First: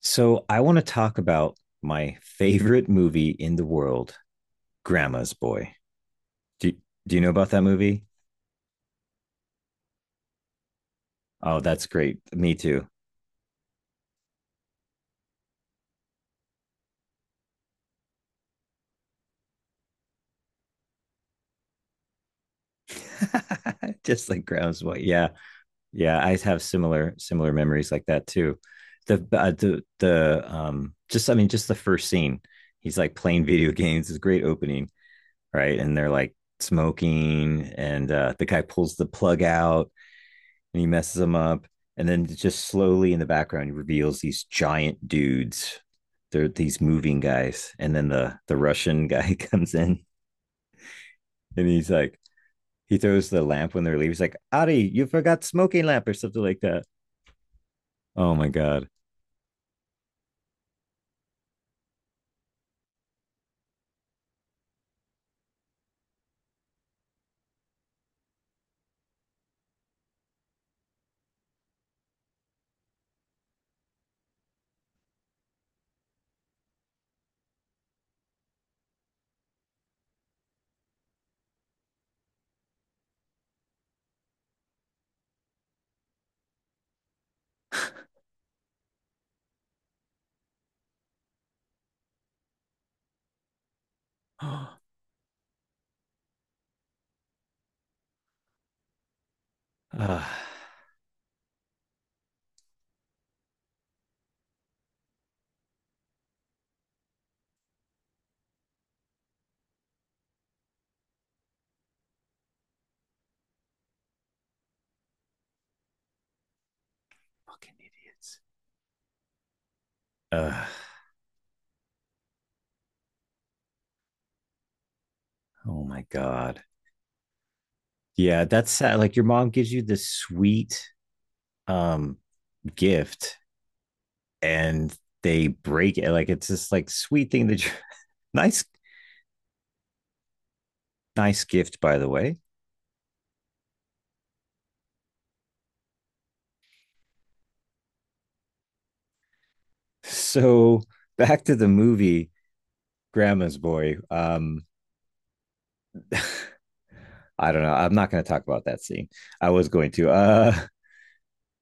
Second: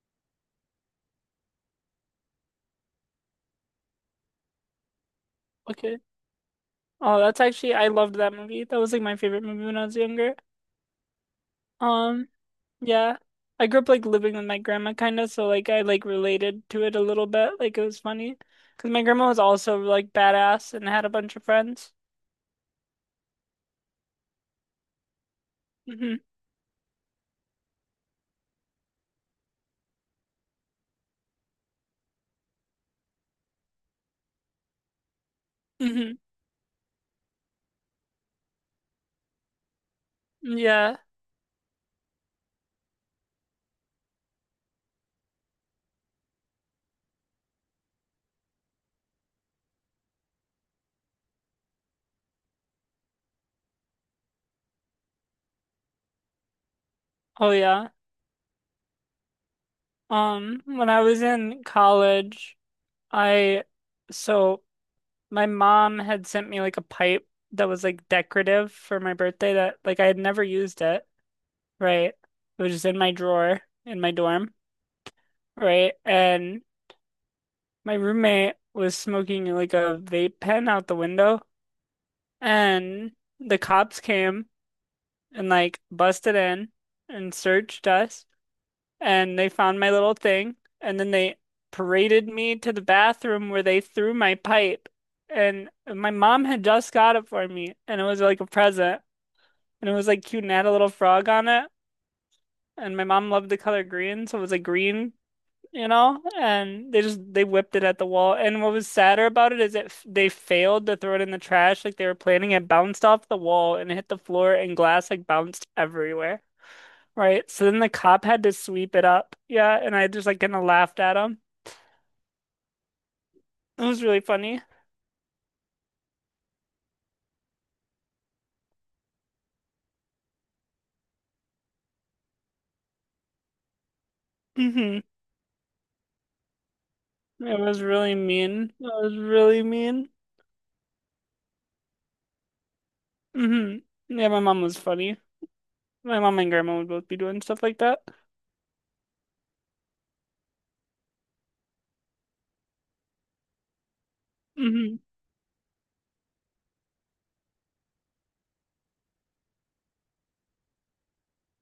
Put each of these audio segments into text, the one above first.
So I want to talk about my favorite movie in the world, Grandma's Boy. Okay. Do do Oh, you know that's about that actually I movie? loved that movie. That was like my favorite movie when I was younger. Oh, that's great. Um, Me too. yeah. I grew up like living with my grandma kind of, so like I like related to it a little bit. Like it was funny because my grandma was also like badass and had a bunch of friends. Just like Grandma's Boy. Yeah. hmm Yeah, I have similar memories like that too. The just I mean Just the first scene. He's like playing video games. It's a great opening, right? And they're hmm like smoking, and the guy pulls the plug out and he Yeah. messes them up. And then just slowly in the background, he reveals these giant dudes. They're these moving guys. And then the Russian guy comes in and he's like, he throws the lamp when they're leaving. He's like, "Ari, you forgot smoking lamp," or something like that. Oh yeah. Oh my god. When I was in college, I so my mom had sent me like a pipe that was like decorative for my birthday that like I had never used it, right? It was just in my drawer in my dorm, right? And my roommate was smoking like a vape pen out the window, and the cops came and like busted in and searched us, and they found my little thing, and then they paraded me to the bathroom where they threw my pipe. And my mom had just got it for me, and it was like a present, and it was like Ah, cute and had a little frog on it. And my mom loved the color green, so it was a green, and they just they whipped it at the wall. And what was sadder about it is that they failed to throw it in the trash like they were planning. It bounced off the wall and hit the floor, and glass like bounced everywhere. Right. So fucking then the cop idiots. had to sweep it up. Yeah, and I just like kind Uh, of laughed at him. It was really funny. oh my god. Yeah, that's sad. Like your mom gives you this sweet um gift and hmm they break it. Like it's this like sweet thing It that you was really nice. mean. It was really mean. Nice gift, by the way. hmm Yeah, my mom was funny. My mom and grandma would both be doing stuff like that. So back to the movie Grandma's Boy. Hmm I don't know. I'm not going to talk about that scene. I was going to.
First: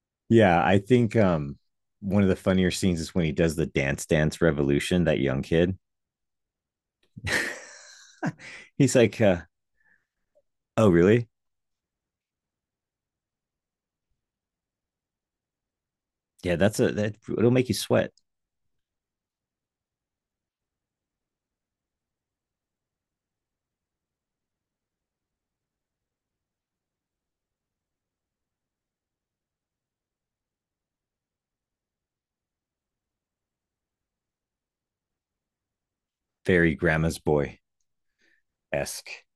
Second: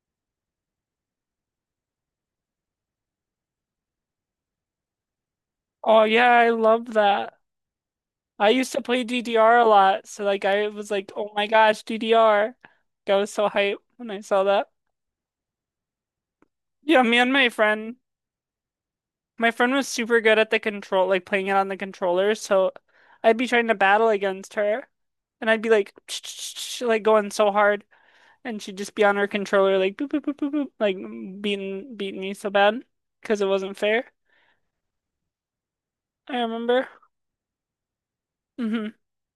yeah, I think one of the funnier scenes is when he does the dance dance revolution. That young kid. Oh yeah, I love that. I used to He's play like, DDR a lot, so like I "Oh, was like, really? oh my gosh, DDR. Like, I was so hyped when I saw that. Yeah, that's a Yeah, that. me and my It'll make you friend, sweat." my friend was super good at the control, like playing it on the controller, so I'd be trying to battle against her, and I'd be like, like going so hard, and she'd just be on her controller, like boop boop boop boop boop, like beating me so bad because it wasn't fair. I Very remember. Grandma's Boy Mm-hmm. esque.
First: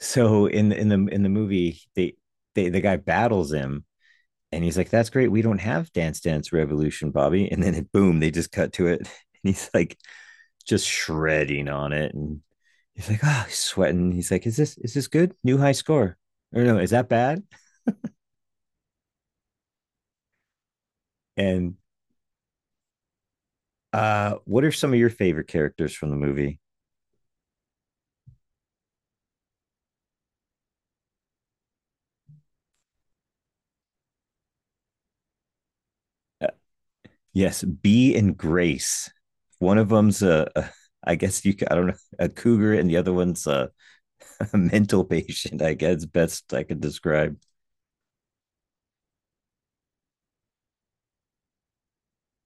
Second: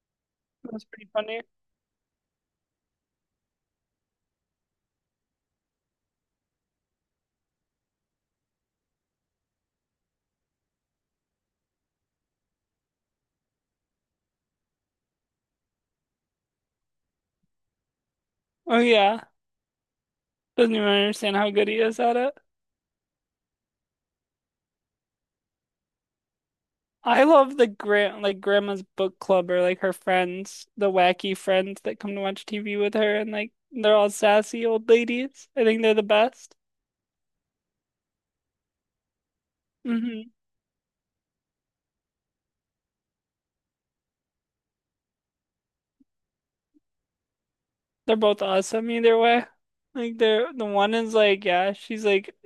So in That was in the pretty in the funny. movie, they the guy battles him. And he's like, "That's great. We don't have Dance Dance Revolution, Bobby." And then it, boom, they just cut to it, and he's like, just shredding on it, and he's like, "Oh, he's sweating." He's like, is this good? New high score? Or no, is that bad?" Oh yeah, doesn't even understand how good And he is at it. What are some of your favorite characters from the movie? I love the grandma's book club or like her friends, the wacky friends that come to watch TV with her and like they're all sassy old ladies. I think they're the Uh, best. yes, Bee and Grace. One of them's hmm a I guess you I don't know a cougar, and the other one's a, a mental patient. I guess best I could describe. They're both awesome either way. Like they're the one is like, yeah, she's like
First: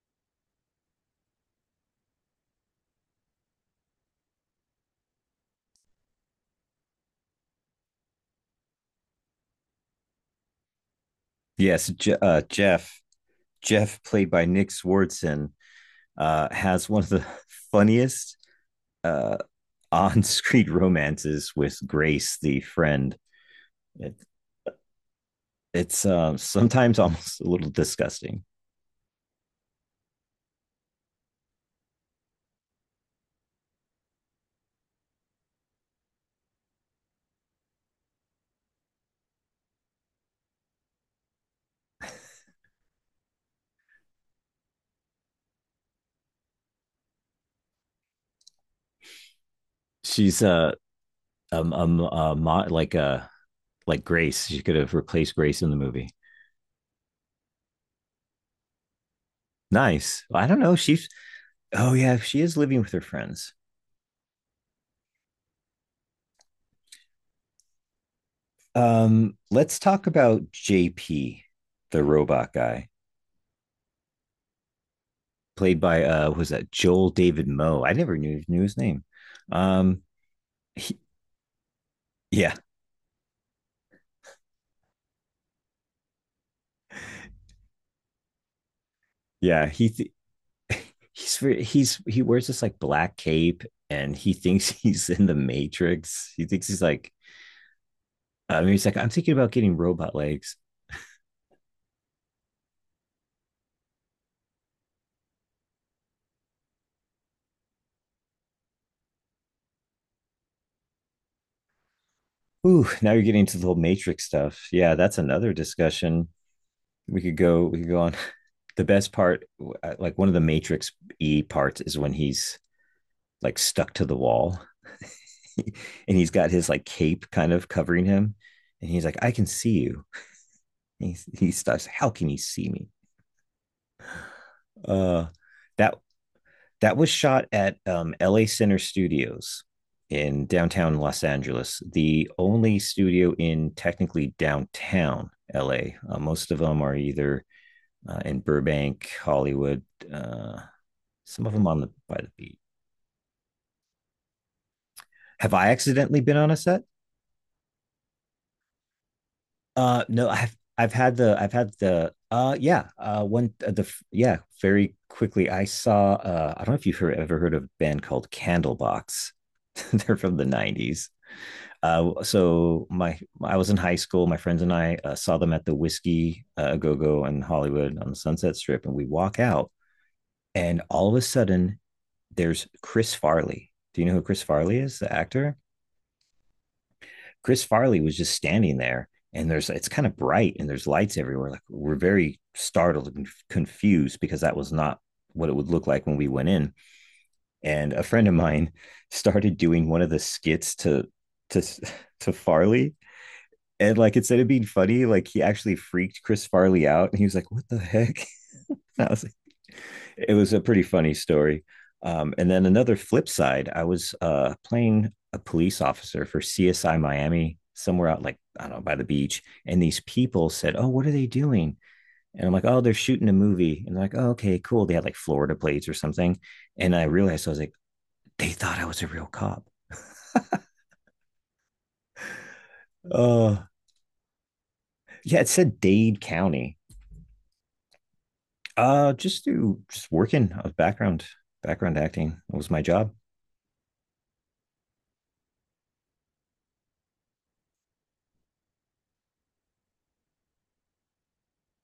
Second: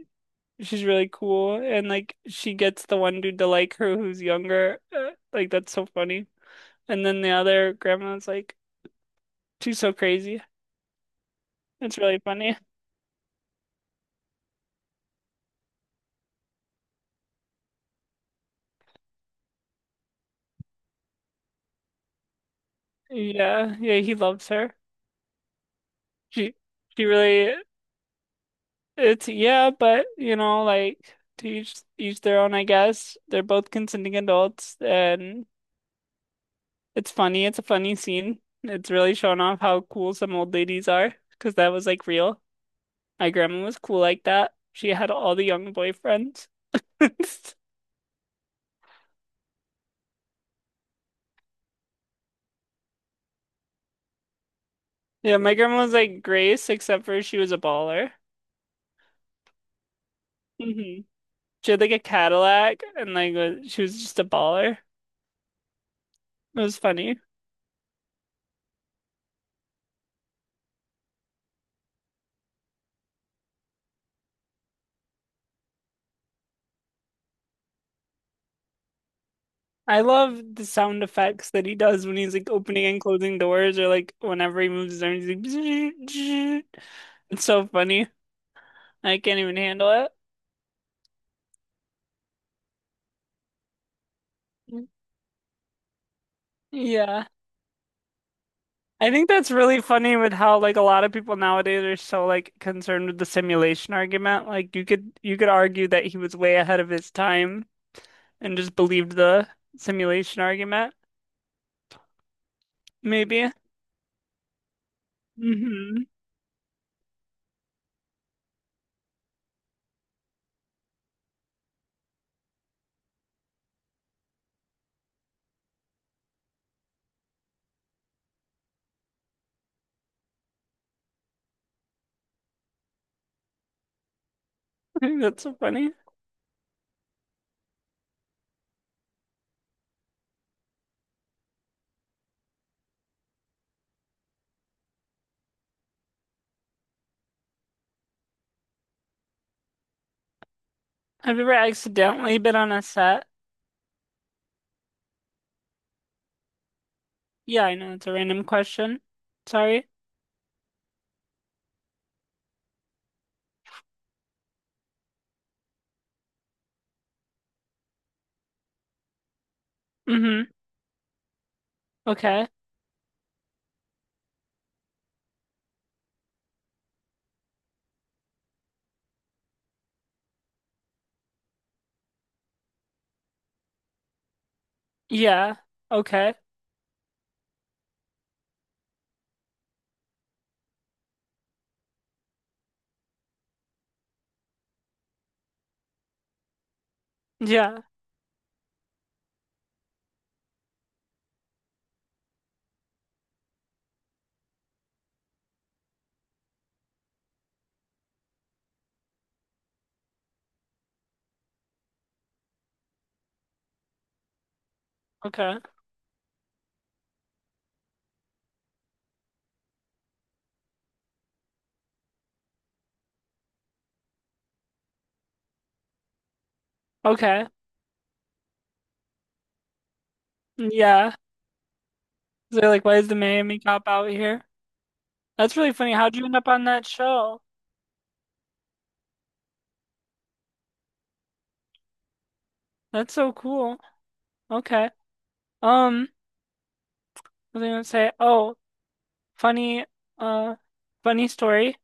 she's really cool and like she gets the one dude to like her who's younger. Like that's so funny. And then the other grandma's like, she's so crazy. Yes, It's really funny. Jeff, played by Nick Swardson, has one of the funniest uh, on-screen romances with Grace, the friend. Yeah, yeah, he It, loves her. it's She sometimes she almost a really little disgusting. It's yeah, but you know, like to each their own, I guess. They're both consenting adults, and it's funny. It's a funny scene. It's really showing off how cool some old ladies are, because that was like real. My grandma was cool like that. She had all the young boyfriends. She's um, um, uh, mo- like uh, like Grace. She could have replaced Yeah, my Grace in the grandma was movie. like Grace, except for she was a baller. Nice. I don't know. hmm She's She had like oh a yeah, she is living Cadillac, with her and friends. She was just a baller. It was funny. Let's talk about JP, the robot guy, played by what was that Joel David Moe. I never knew his name. I Um love the he, sound effects that he does when he's like yeah, opening and closing doors or like whenever he moves his arms, he's like It's so funny. I can't even yeah. Handle it. He's he wears this like black cape and he thinks he's in the Matrix. He thinks he's like Yeah. Maybe it's like, I'm I think thinking that's about getting really robot funny with legs. how like a lot of people nowadays are so like concerned with the simulation argument. Like you could argue that he was way ahead of his time and just believed the simulation argument, Ooh, now you're getting maybe. to the whole Matrix stuff. Yeah, that's another hmm discussion. We could go. We could go on. The best part, like one of the Matrix E parts, is when he's like stuck to the wall, and he's got his like cape kind of covering him, and he's like, "I can see you." He starts, how can you see me? Uh, That's so funny. that that was shot at LA Center Studios in downtown Los Angeles, the only studio in technically downtown LA. Most of them are either in Burbank, Hollywood, uh, Have you some of ever them on the by the accidentally been beach. on a set? Have I accidentally been on a set? Yeah, I know it's a random question. Sorry. No, I've had the yeah one the yeah very quickly I saw I don't know if you've ever heard of a band called Candlebox. They're from Mm-hmm. the '90s. Okay. So my I was in high school. My friends and I saw them at the Whiskey Go Go in Hollywood on the Sunset Strip, and we walk out, and all of a sudden there's Chris Farley. Do you know who Chris Farley is? The actor. Yeah. Okay. Chris Farley was just standing there and there's it's kind of bright and there's lights everywhere. Like we're very startled and confused because that was not what it would look like when we went in. Yeah. And a friend of mine started doing one of the skits to to Farley. And like instead of being funny, like he actually freaked Chris Farley out and he was like, "What the heck?" I was like, it was a pretty funny story. And then another flip side, I was playing a Okay. police officer for CSI Miami somewhere out like I don't know by the beach, and these people said, "Oh, what are they doing?" And I'm like, "Oh, they're shooting a movie." And they're like, "Oh, okay, cool." They had like Florida plates or something, and I realized Okay. I was like, they thought I was a real cop. Yeah. They're like, why is the Oh, Miami uh, Cop out here? yeah, it That's really said funny. How'd Dade you end up on County. that show? Just do just working. I was background acting. It was my job. That's so cool. Okay. Um, what was I gonna say? Oh, funny, uh, funny story.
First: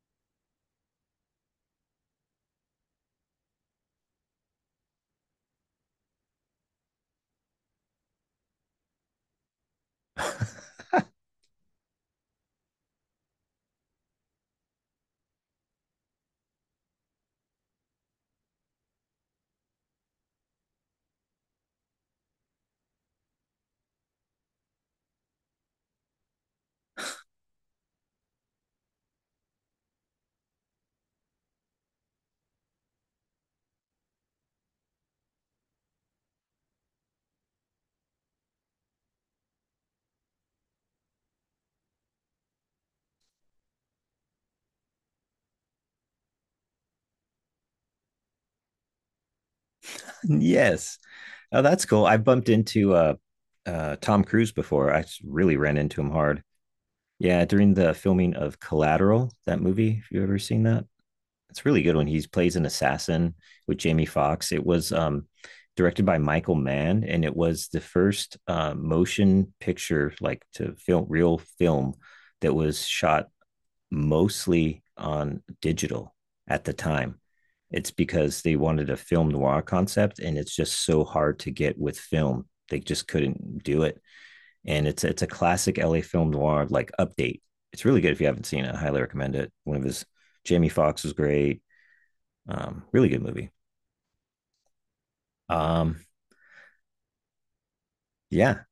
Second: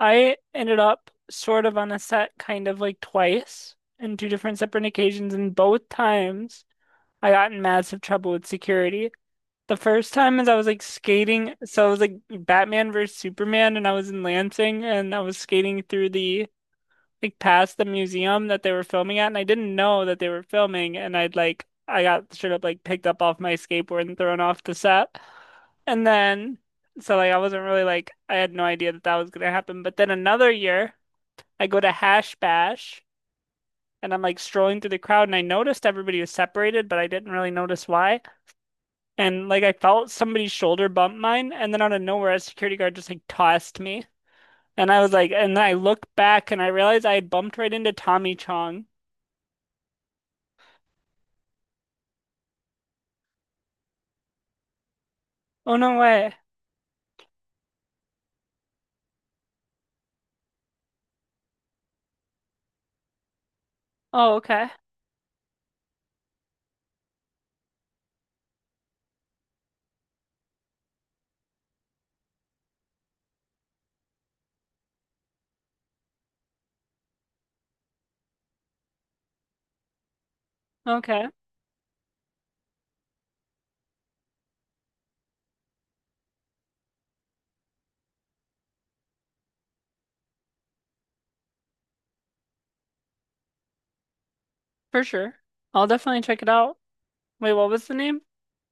I ended up sort of on a set kind of like twice in two different separate occasions, and both times I got in massive trouble with security. The first time is I was like skating, so it was like Batman versus Superman, and I was in Lansing, and I was skating through the past the museum that they were filming at, and I didn't know that they were filming, and I got straight up like picked up off my skateboard and thrown off the set, and then so like I wasn't really like I had no idea that that was gonna happen, but then another year I go to Hash Bash, and I'm like strolling through the crowd, and I noticed everybody was separated, but I didn't really notice why. And like I felt somebody's shoulder bump mine, and then out of nowhere, a security guard just like tossed me. And I was like, and then I looked back and I realized I had bumped right into Tommy Chong. Yes. Oh, that's cool. I bumped into Tom Cruise before. Really Oh ran no into him way. hard. Yeah, during the filming of Collateral, that movie. If you ever seen that? It's really good when he plays an assassin with Jamie Oh, Foxx. It okay. was directed by Michael Mann, and it was the first motion picture, like to film real film, that was shot mostly on digital at the time. It's because they wanted a film noir concept, and it's just so Okay. hard to get with film. They just couldn't do it, and it's a classic LA film noir like update. It's really good if you haven't seen it. I highly recommend it. One of his Jamie Foxx was great. Really good movie. For sure. I'll Um, definitely check it out. Wait, what was the name? yeah,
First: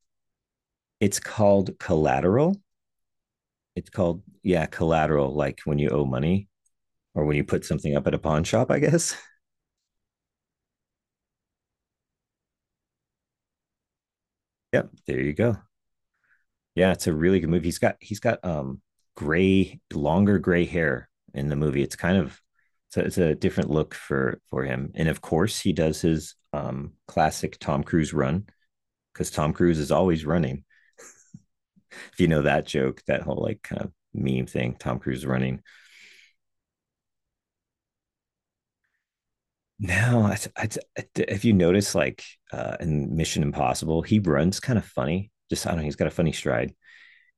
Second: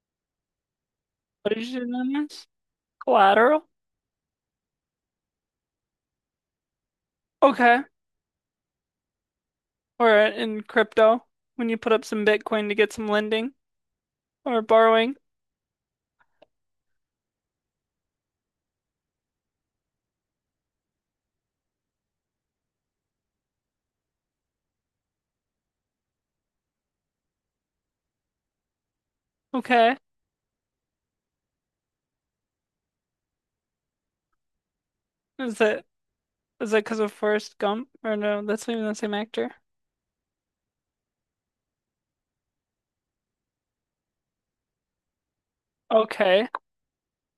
it's What did you called say the name is? Collateral. Collateral? It's called yeah, Collateral. Like when you owe money or when you put Okay. something up at a pawn shop, I guess. Or in crypto, when you put up some Bitcoin to get some lending or Yep, borrowing. there you go. Yeah, it's a really good movie. He's got gray, longer gray hair in the movie. It's kind of so it's a different look for him. And of course, he does his classic Tom Cruise run because Tom Cruise is Okay. always running. If you know that joke, that whole like kind of meme thing, Tom Cruise Is running. it is that because of Forrest Gump? Or no, that's not even the same actor. No, if you notice, like in Mission Impossible, he runs kind of funny. Just I don't know, he's got a funny Okay. stride.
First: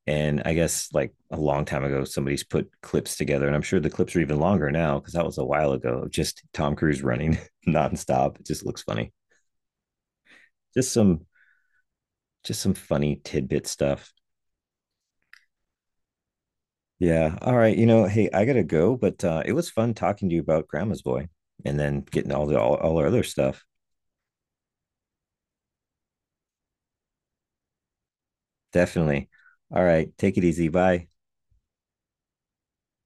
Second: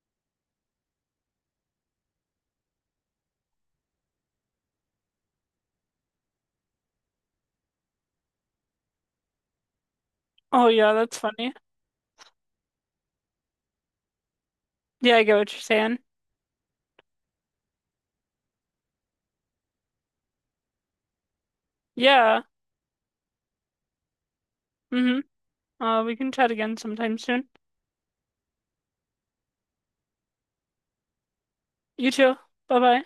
And I guess like a long time ago, somebody's put clips together, and I'm sure the clips are even longer now because that was a while ago. Just Tom Cruise running nonstop. It just looks funny. Oh Just yeah, that's some funny. just some funny tidbit stuff. Yeah, I get what you're saying. Yeah. All right. You know, hey, I gotta go, but it was fun talking to you about Grandma's Boy, and then getting Yeah. All our other stuff. Mm-hmm. We can chat again sometime soon. Definitely. All right. Take it easy. Bye. You too. Bye bye.